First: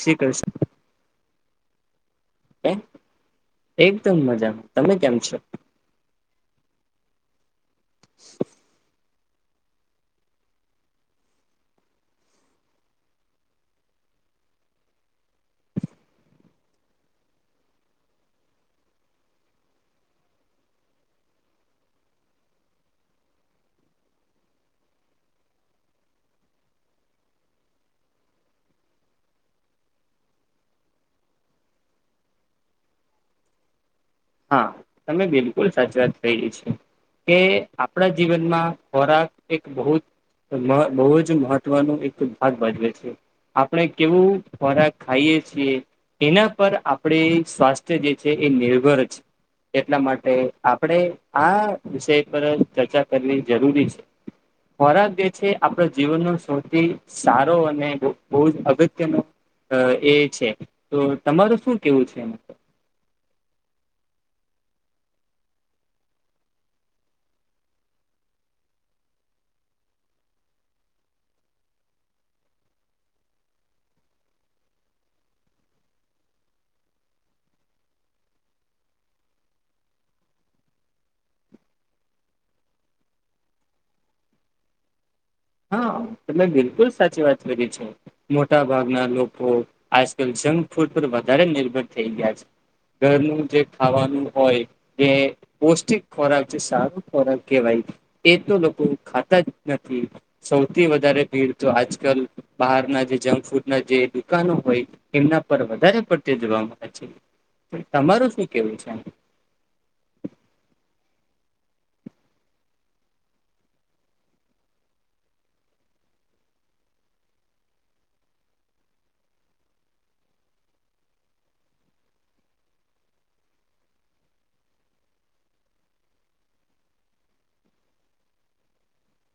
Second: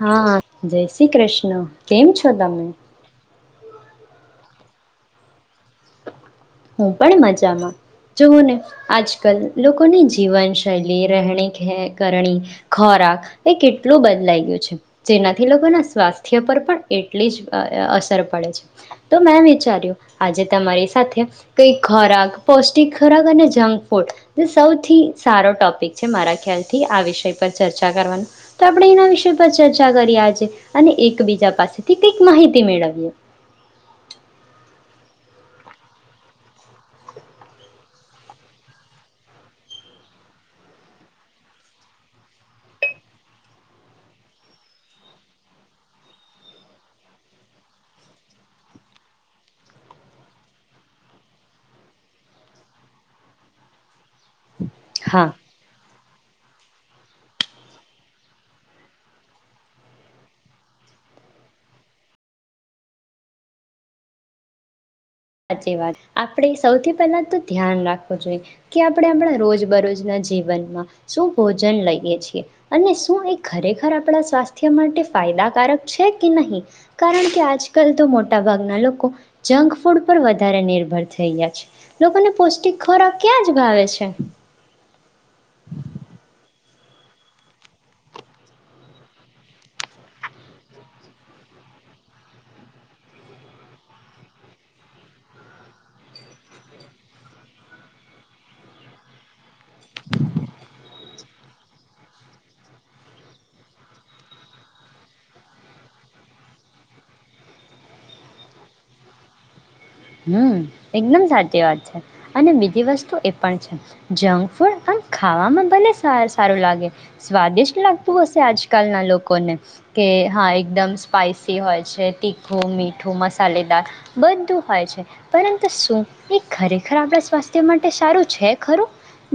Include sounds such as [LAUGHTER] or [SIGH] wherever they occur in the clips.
શ્રી હા કૃષ્ણ જય શ્રી કૃષ્ણ કેમ છો તમે? એકદમ મજામાં તમે કેમ છો. હું પણ મજામાં. જોઓ ને આજ આ કલ લોકોની જીવનશૈલી રહેણી ખે કરણી ખોરાક એ કેટલું બદલાય ગયું છે જેનાથી લોકોના સ્વાસ્થ્ય પર પણ એટલી જ અ અસર પડે છે તો મેં વિચાર્યું આજે તમારી સાથે કઈક ખોરાક પૌષ્ટિક ખોરાક અને જંક ફૂડ જે સૌથી સારો ટોપિક છે મારા ખ્યાલથી આ વિષય પર ચર્ચા કરવાનો તો આપણે એના વિષય પર ચર્ચા કરીએ આજે અને એકબીજા પાસેથી કઈક માહિતી મેળવીએ. હા તમે બિલકુલ સાચી વાત કઈ છે કે આપણા જીવનમાં ખોરાક એક બહુ બહુ જ મહત્વનો એક ભાગ ભજવે છે આપણે કેવું ખોરાક ખાઈએ છીએ એના પર આપણે સ્વાસ્થ્ય જે છે એ નિર્ભર એટલા માટે આપણેે આ વિષય પર ચર્ચા કરવી જરૂરી છે. ખોરાક જે હા છે આપડે જીવનનો સૌથી સારો અને બહુ જ અગત્યનો અ એ છે તો તમાર શું કેવું છે. સાચી વાત આપણેે સૌથી પહેલા તો ધ્યાન રાખવું જોઈએ કે આપણે આપણા રોજ બરોજ ના જીવનમાં શું ભોજન લઈએ છીએ અને શું એ ખરેખર આપણા સ્વાસ્થ્ય માટે ફાયદાકારક છે કે નહી કારણ કે આજ કલ તો મોટા ભાગના લોકો જંક ફૂડ પર વધારે નિર્ભર થઈ છે. લોકોને પૌષ્ટિક ખોરાક ક્યાં જ ભાવે છે. હા તમે બિલકુલ સાચી વાત કરી છે. મોટા ભાગના લોકો આજકલ જંક ફૂડ પર વધારે નિર્ભર થઈ ગયા છે. ઘરનું જે ખાવાનું હોય એ પૌષ્ટિક ખોરાક જે સારું ખોરાક કહેવાય એ તો લોકો ખાતા જ નથી. સૌથી વધારે ભીડ તો આજકલ બહારના જે જંક ફૂડ ના જે દુકાનો હોય એમના પર વધારે પડતી જોવા મળે છે. તમાર શું કેવું છે? હમ એકદમ સાચી વાત છે અને બીજી વસ્તુ એ પણ છે જંક ફૂડ આ ખાવામાં ભલે સારું લાગે સ્વાદિષ્ટ લાગતું હશે આજ કલના લોકોને કે હા એકદમ સ્પાઈસી હોય છે તીખું મીઠું મસાલેદાર બધું હોય છે. પરંતુ શું એ ખરેખર આપણા સ્વાસ્થ્ય માટે સારું છે ખરું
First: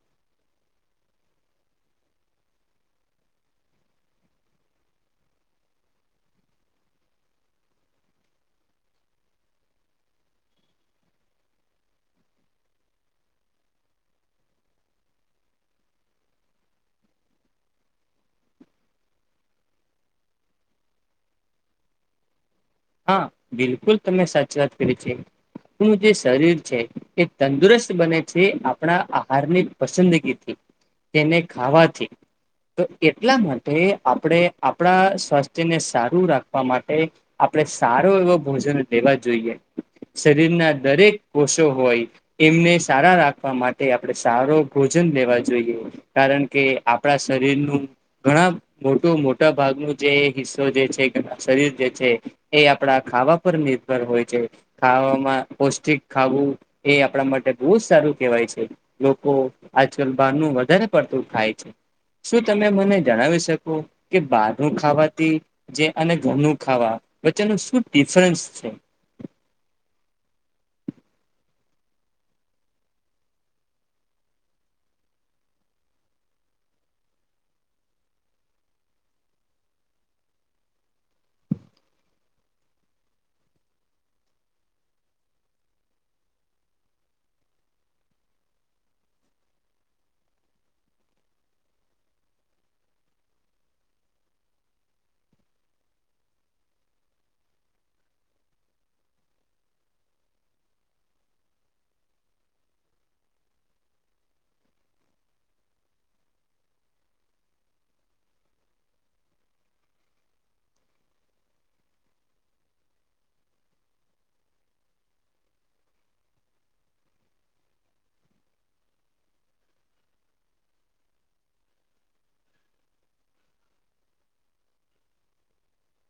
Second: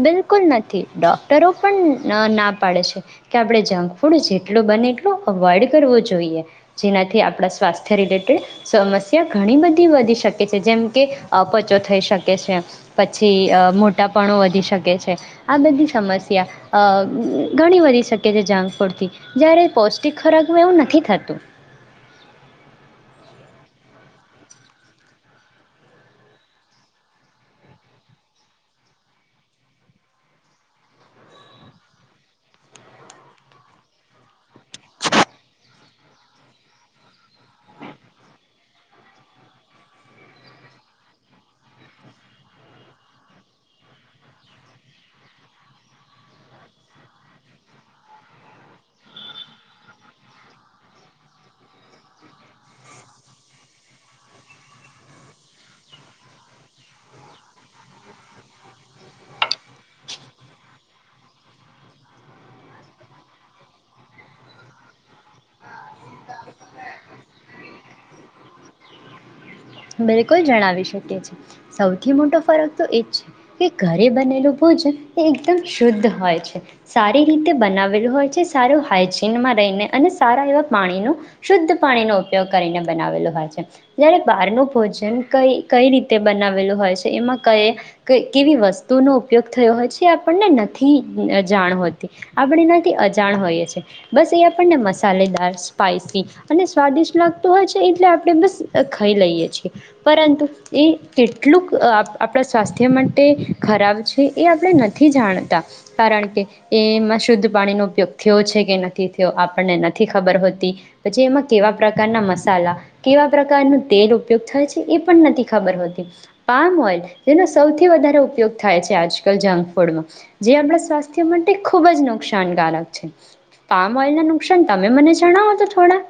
બિલકુલ નથી ડૉક્ટરો પણ ના પાડે છે કે આપણે જંક ફૂડ જેટલું બને એટલું અવોઈડ કરવો જોઈએ. જેનાથી આપણા સ્વાસ્થ્ય રિલેટેડ સમસ્યા ઘણી બધી વધી શકે. છે જેમ કે અપચો થઈ શકે છે. પછી મોટાપણો વધી શકે છે આ બધી સમસ્યા અ ઘણી વધી શકે છે જંક ફૂડથી જ્યારે પૌષ્ટિક ખોરાક એવું નથી થતું. હા બિલકુલ તમે સાચી વાત કરી છે. આપણું જે શરીર છે એ તંદુરસ્ત બને છે આપણા આહારની પસંદગીથી, તેને ખાવાથી. તો એટલા માટે આપણે આપણા સ્વાસ્થ્યને સારું રાખવા માટે આપણે સારો એવો ભોજન લેવા જોઈએ. શરીરના દરેક કોષો હોય એમને સારા રાખવા માટે આપણે સારો ભોજન લેવા જોઈએ, કારણ કે આપણા શરીરનું ઘણા મોટું મોટા ભાગનો જે હિસ્સો જે છે શરીર જે છે એ આપણા ખાવા પર નિર્ભર હોય છે. ખાવામાં પૌષ્ટિક ખાવું એ આપણા માટે બહુ જ સારું કહેવાય છે. લોકો આજકાલ બહારનું વધારે પડતું ખાય છે, શું તમે મને જણાવી શકો કે બહારનું ખાવાથી જે અને ઘરનું ખાવા વચ્ચેનું શું ડિફરન્સ છે? બિલકુલ જણાવી શકીશ. સૌથી મોટો ફરક તો એ જ છે કે ઘરે બનેલું ભોજન એ એકદમ શુદ્ધ હોય છે, સારી રીતે બનાવેલું હોય છે, સારું હાઈજીનમાં રહીને અને સારા એવા પાણીનો શુદ્ધ પાણીનો ઉપયોગ કરીને બનાવેલું હોય છે. જયારે બહારનું ભોજન કંઈ-કંઈ રીતે બનાવેલું હોય છે, એમાં કયે ક કેવી વસ્તુનો ઉપયોગ થયો હોય છે એ આપણને નથી અજાણ હોતી, આપણે એનાથી થી અજાણ હોઈએ છીએ. બસ એ આપણને મસાલેદાર, સ્પાઈસી અને સ્વાદિષ્ટ લાગતું હોય છે એટલે આપણે બસ ખાઈ લઈએ છીએ. પરંતુ એ કેટલુંક અહ આપણા સ્વાસ્થ્ય માટે ખરાબ છે એ આપણે નથી જાણતા કારણ કે એમાં શુદ્ધ પાણીનો ઉપયોગ થયો છે કે નથી થયો આપણને નથી ખબર હોતી, પછી એમાં કેવા પ્રકારના મસાલા, કેવા પ્રકારનું તેલ ઉપયોગ થાય છે એ પણ નથી ખબર હોતી. પામ ઓઇલ જેનો સૌથી વધારે ઉપયોગ થાય છે આજકાલ જંક ફૂડમાં. જે આપણા સ્વાસ્થ્ય માટે ખુબ જ નુકસાનકારક છે. પામ ઓઇલ ના નુકસાન તમે મને જણાવો તો થોડા.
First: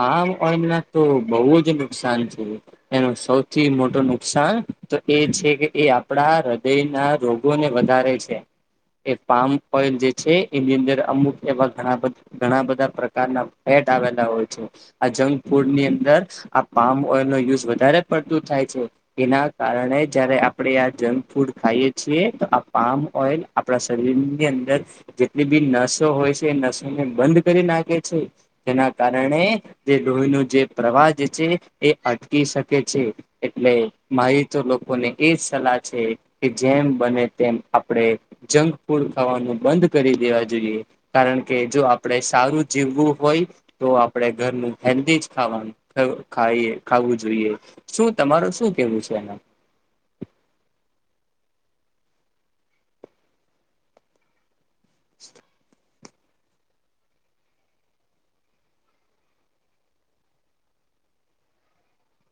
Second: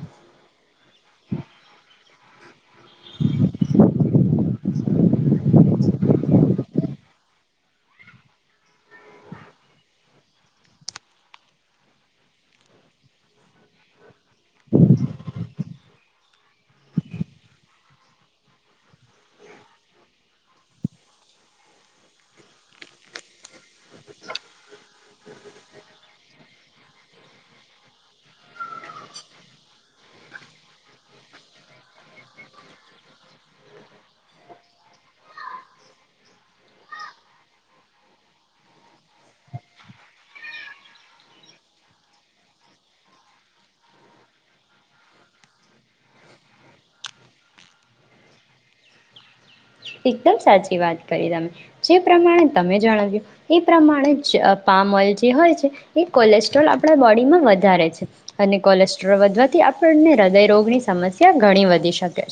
પામ ઓઈલના તો બહુ જ નુકસાન છે. એનું સૌથી મોટું નુકસાન તો એ છે કે એ આપણા હૃદય ના રોગોને વધારે છે. એ પામ ઓઈલ જે છે એની અંદર અમુક એવા ઘણા બ ઘણા બધા પ્રકારના ફેટ આવેલા હોય. આ જંક ફૂડ ની અંદ ર આ પામ ઓઈલ નો યુઝ વધારે પડતું થાય છે. એના કારણે જયારે આપણે આ જંક ફૂડ ખાઈએ છીએ તો આ પામ ઓઇલ આપણા શરીરની અંદર જેટલી બી નસો હોય છે એ નસોને બંધ કરી નાખે છે, જેના કારણે રણે જે લોહી નો જે પ્રવાહ છે એ અટકી શકે છે, એટલે મારી તો લોકોને એ જ સલાહ છે કે જેમ બને તેમ આપણે જંક ફૂડ ખાવાનું બંધ કરી દેવા જોઈએ કારણ કે જો આપણે સારું જીવવું હોય તો આપણે ઘરનું હેલ્ધી જ ખાવાનું ખવુ ખાઈએ ખાવું જોઈએ. શું તમારું શું કેવું છે એમાં? એકદમ સાચી વાત કરી તમે. જે પ્રમાણે તમે જણાવ્યું એ પ્રમાણે જ અહ પામ ઓઇલ જે હોય છે એ કોલેસ્ટ્રોલ આપણા બોડીમાં વધારે છે અને કોલેસ્ટ્રોલ વધવાથી આપણને હૃદયરોગની સમસ્યા ઘણી વધી શકે.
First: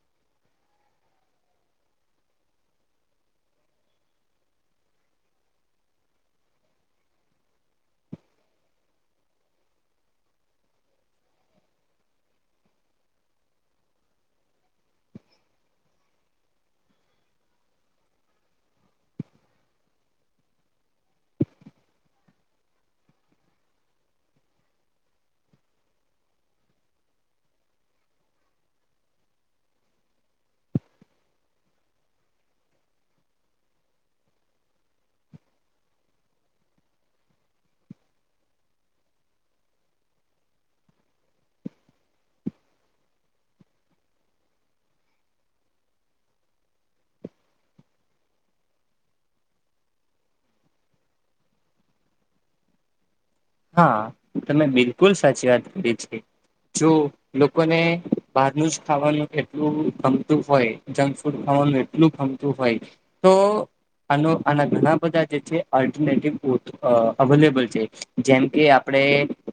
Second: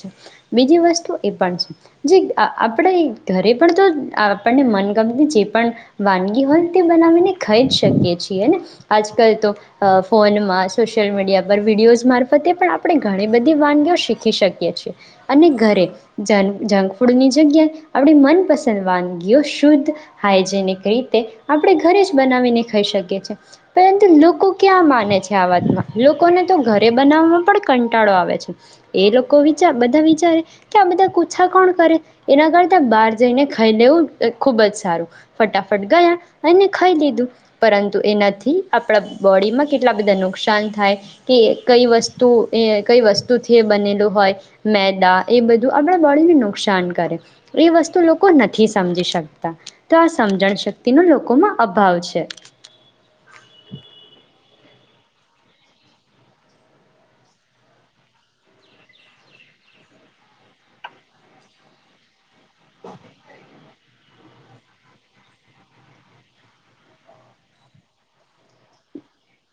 બીજી વસ્તુ એ પણ છે જે અહ આપણે ઘરે પણ તો આપણને મનગમતી જે પણ વાનગી હોય તે બનાવીને ખાઈ જ શકીએ છીએ ને, આજકાલ તો અહ ફોનમાં, સોશિયલ મીડિયા પર વિડીયોઝ મારફતે પણ આપણે ઘણી બધી વાનગીઓ શીખી શકીએ છીએ અને ઘરે જન જંક ફુડની જગ્યાએ આપણી મનપસંદ વાનગીઓ શુદ્ધ, હાઈજેનિક રીતે આપણે ઘરે જ બનાવીને ખાઈ શકીએ છે. પરંતુ લોકો ક્યાં માને છે આ વાતમાં, લોકોને તો ઘરે બનાવવામાં પણ કંટાળો આવે છે, એ લોકો વિચાર બધા વિચારે કે આ બધા કુછા કામ ણ કરે, એના કરતા બહાર જઈને ખાઈ લેવું ખુબ જ સારું. ફટાફટ ગયા અને ખાઈ લીધું. પરંતુ એનાથી આપણા બોડીમાં કેટલા બધા નુકસાન થાય કે કઈ વસ્તુ એ કઈ વસ્તુથી એ બનેલું હોય, મેદા એ બધું આપણા બોડીને નુકશ શાન કરે, એ વસ્તુ લોકો નથી સમજી શકતા. તો આ સમજણ શક્તિ નો લોકોમાં અભાવ છે. હા તમે બી [UNINTELLIGIBLE] સાચી વાત એ છે, જો લોકોને બહારનું જ ખાવાનું એટલું ગમતું હોય જંક ફૂડ ખાવાનું એટલું ગમતું તું હોય તો. આનો આના ઘણા બધા જે છે, [UNINTELLIGIBLE] આ અવેલેબલ છે. જેમ કે આપણે.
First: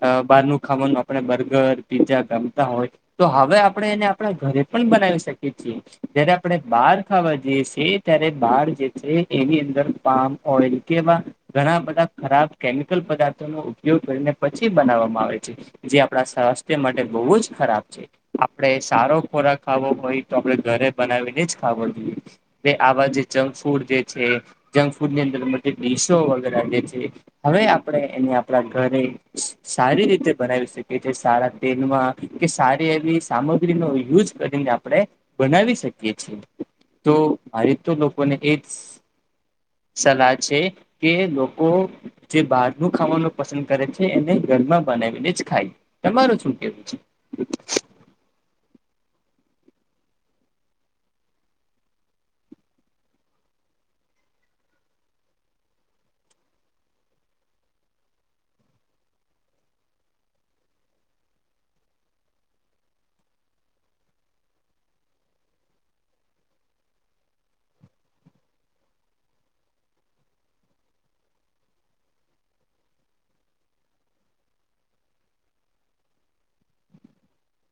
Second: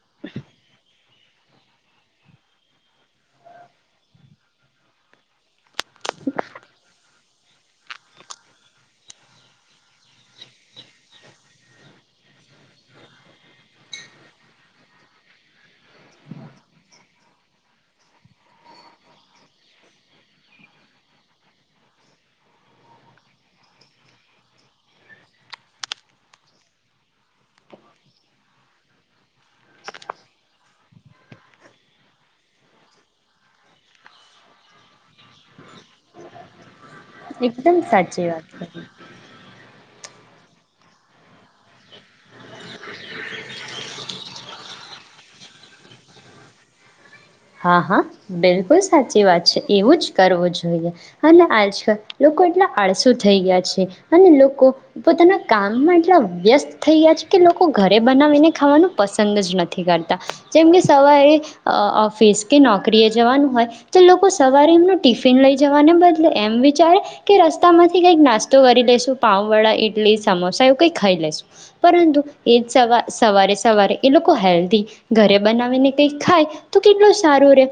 આ બહારનું ખાવાનું. આપણે બર્ગર પીઝા ગમતા હોય તો હવે આપણે એને આપણા ઘરે પણ બનાવી શકીએ છીએ, જયારે આપણે બહાર ખાવા જઈએ છીએ, યે ત્યારે બાર જે છે, એની અંદર પામ ઓઈલ કેવા ઘણા બધા ખરાબ કેમિકલ પદાર્થ ઉપયોગ કરીને પછી બનાવવામાં આવે છે, જે આપણા સ્વાસ્થ્ય માટે બહુ જ ખરાબ છે, આપણે સારો ખોરાક ખાવો હોય તો આપણે ઘરે બનાવીને જ ખાવો જોઈએ, તે આવા જે જંક ફૂડ જે છે, જંક ફૂડ ની અંદર [UNINTELLIGIBLE] વગેરે જે છે, હવે આપણે એને આપણા ઘરે સા સારી રીતે બનાવી શકીએ, છીએ સારા તેલમાં કે સારી એવી સામગ્રીના યુઝ કરીને આપણે બનાવી શકીએ છીએ. તો મારે એકદમ તો સાચી લોકોને વાત એજ કરી સલાહ છે, કે લોકો જે બાર નું ખાવાનું પસંદ કરે છે, એને ઘરમાં બનાવીને જ ખાય તમાર શું કેવું છે. હા હા બિલકુલ. સાચી વાત છે, એવું જ કરવું જોઈએ, અને આજકાલ લોકો એટલા આળસુ થઈ ગયા છે, અને લોકો પોતાના કામમાં એટલા વ્યસ્ત થઈ ગયા છે, કે લોકો ઘરે બનાવીને ખાવાનું પસંદ જ નથી કરતા, જેમકે સવારે આ આ ઓફિસ કે નોકરીએ જવાનું હોય, તો લોકો સવારે નું ટિફિન લઈ જવાને બદલે એમ વિચારે કે રસ્તામાંથી કંઈક નાસ્તો કરી લેશું પાઉવડા, ઇડલી, સમોસા એવું કંઈ ખાઈ લેશું પરંતુ એ જ સવા સવારે સવારે એ લોકો હેલ્ધી ઘરે બનાવીને કંઈક ખાય તો કેટલોું સારું રહે,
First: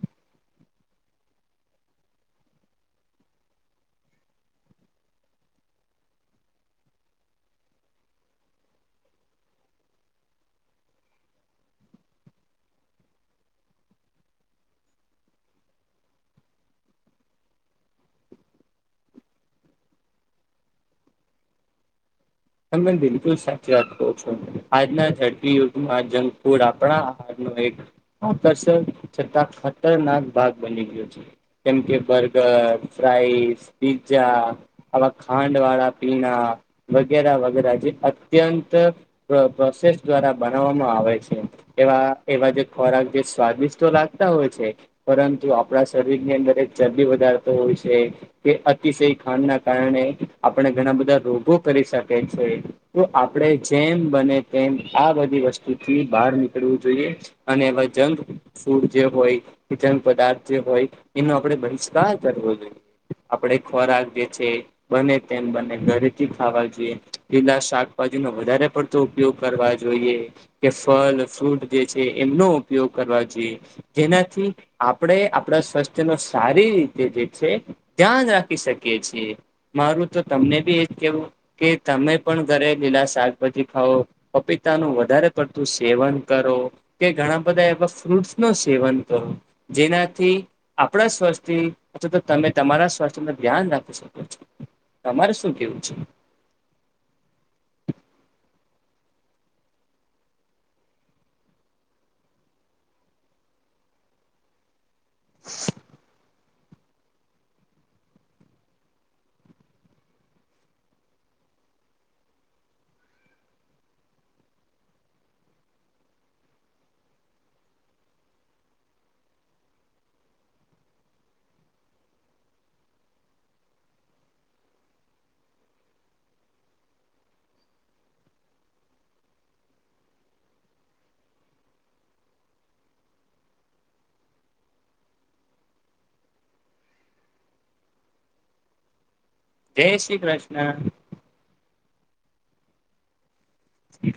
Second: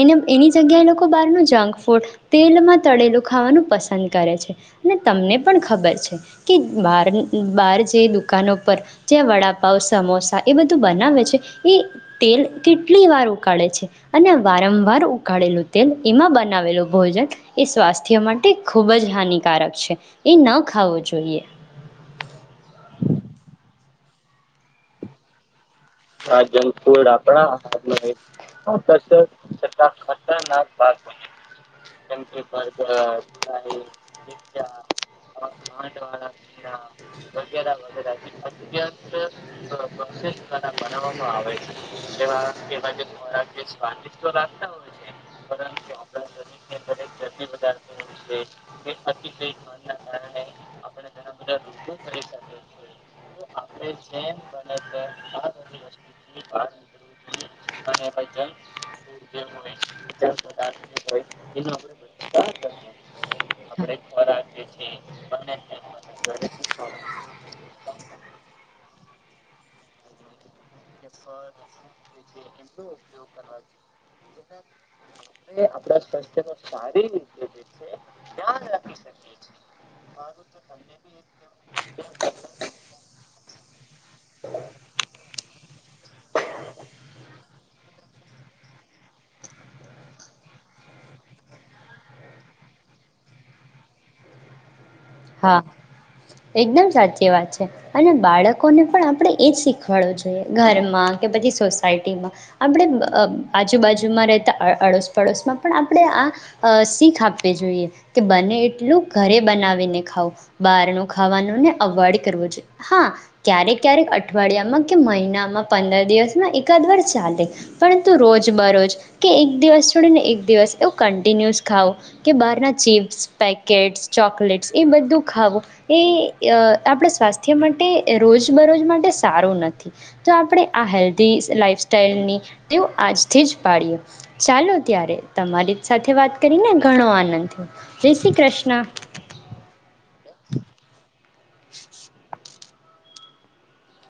એને એની જગ્યાએ લોકો બહારનું જંક ફૂડ તેલમાં તળેલું ખાવાનું પસંદ કરે છે, અને તમને પણ ખબર છે, કે બહાર નું બહાર જે દુકાનો પર જ્યાં વડાપાવ સમોસા એ બધું બનાવે છે, એ તેલ કેટલી વાર ઉકાળે છે, અને વારંવાર ઉકાળેલું તેલ એમાં બનાવેલું ભોજન એ સ્વાસ્થ્ય માટે ખૂબ જ હાનિકારક છે, એ ન ખાવું જોઈએ. તો છું, આજના ઝડપી યો આ જક ફૂડ આપણા [UNINTELLIGIBLE] કંઈક આકર્ષણ છતાં, ખતરનાક ભાગ બની ગયો છે, જેમ કે બર્ગર, પ્રાઇસ, પીઝા આવા ખાંડ વાળા પીણા વ આ વગેરે આ જે અત્યંત પ્ર પ્ર પ્રોસેસ દ્વારા બનાવ [UNINTELLIGIBLE] આવે છે, એવા એવા જે ખોરાક જે સ્વાદિષ્ટ લાગતા હોય છે, પરંતુ આપણા શરીરની અંદર જરદી વધારતો હોય છે, કે અતિશય ખાંડ ના કારણે આપણે ઘણા બધા રોગો કરી શ [UNINTELLIGIBLE] તો આપણે જેમ બને તેમ આ બધી વસ્તુ થી બહાર નીકળવું જોઈએ અને એવા જંક ફૂડ જે હોય, જંગ પદાર્થ જે હોય, એનો આપણે બહિષ્કાર કરવો જોઈએ, આપણે ખોરાક જે છે, બને તેમ બને ઘરેથી ખાવા જોઈએ. એલા શાકભાજી નો વધારે પડતો ઉપયોગ કરવા જોઈએ. કે ફલ ફ્રૂટ જે છે, એમનો ઉપયોગ કરવા જોઈએ, જેનાથી આપણે આપણા સ્વાસ્થ્ય ન સારી રીતે જે છે, ધ્યાન રાખી શકીએ છીએ મારું તો તમને બી એ જ કેવું કે તમે પણ ઘરે લીલા શાકભાજી ખાવો પપીતા નું વધારે પડતું સ સેવન કરો કે ઘણા બધા એવા ફ્રૂટસ નો સેવન કરો જેનાથી આપણા સ્વાસ્થ્ય અથવા તો તમે તમારા સ્વાસ્થ્ય ન ધ્યાન રાખી શકો છો. તમારે શું હા કેવું છે. એકદમ સાચી વાત છે, અને બાળકોને પણ આપણે એ જ શીખવાડવું જોઈએ, ઘરમાં કે પછી સોસાયટીમાં આપણે આ આજુબાજુમાં રહેતા આ અડોસ પડોશમાં પણ આપણે આ અ શીખ આપવી જોઈએ કે બને એટલું ઘરે બનાવીને ખાવું બાર નો ખાવાનુંને અવોઈડ કરવું જોઈએ, હા ક્યારેક ક્યારેક અઠવાડિયામાં કે મહિનામાં પંદર દિવસમાં એકાદ વાર ચાલે પરંતુ રોજ બરોજ કે એક દિવસ છોડીને એક દિવસ એવું કન્ટિન્યુસ ખાવું કે બહાર ના ચીપ્સ પેકેટ ચોકલેટ એ બધું ખાવું એ આ આપણા સ્વાસ્થ્ય માટે રોજબરોજ માટે સારું નથી, તો આપણે આ હેલ્ધી લાઈફ સાઈલની તેવું આજથી જ પાડીએ ચાલો ત્યારે તમારી સાથે વાત કરીને ઘણો આનંદ થયો, જય શ્રી કૃષ્ણ. જય શ્રી કૃષ્ણ. [INAUDIBLE] હ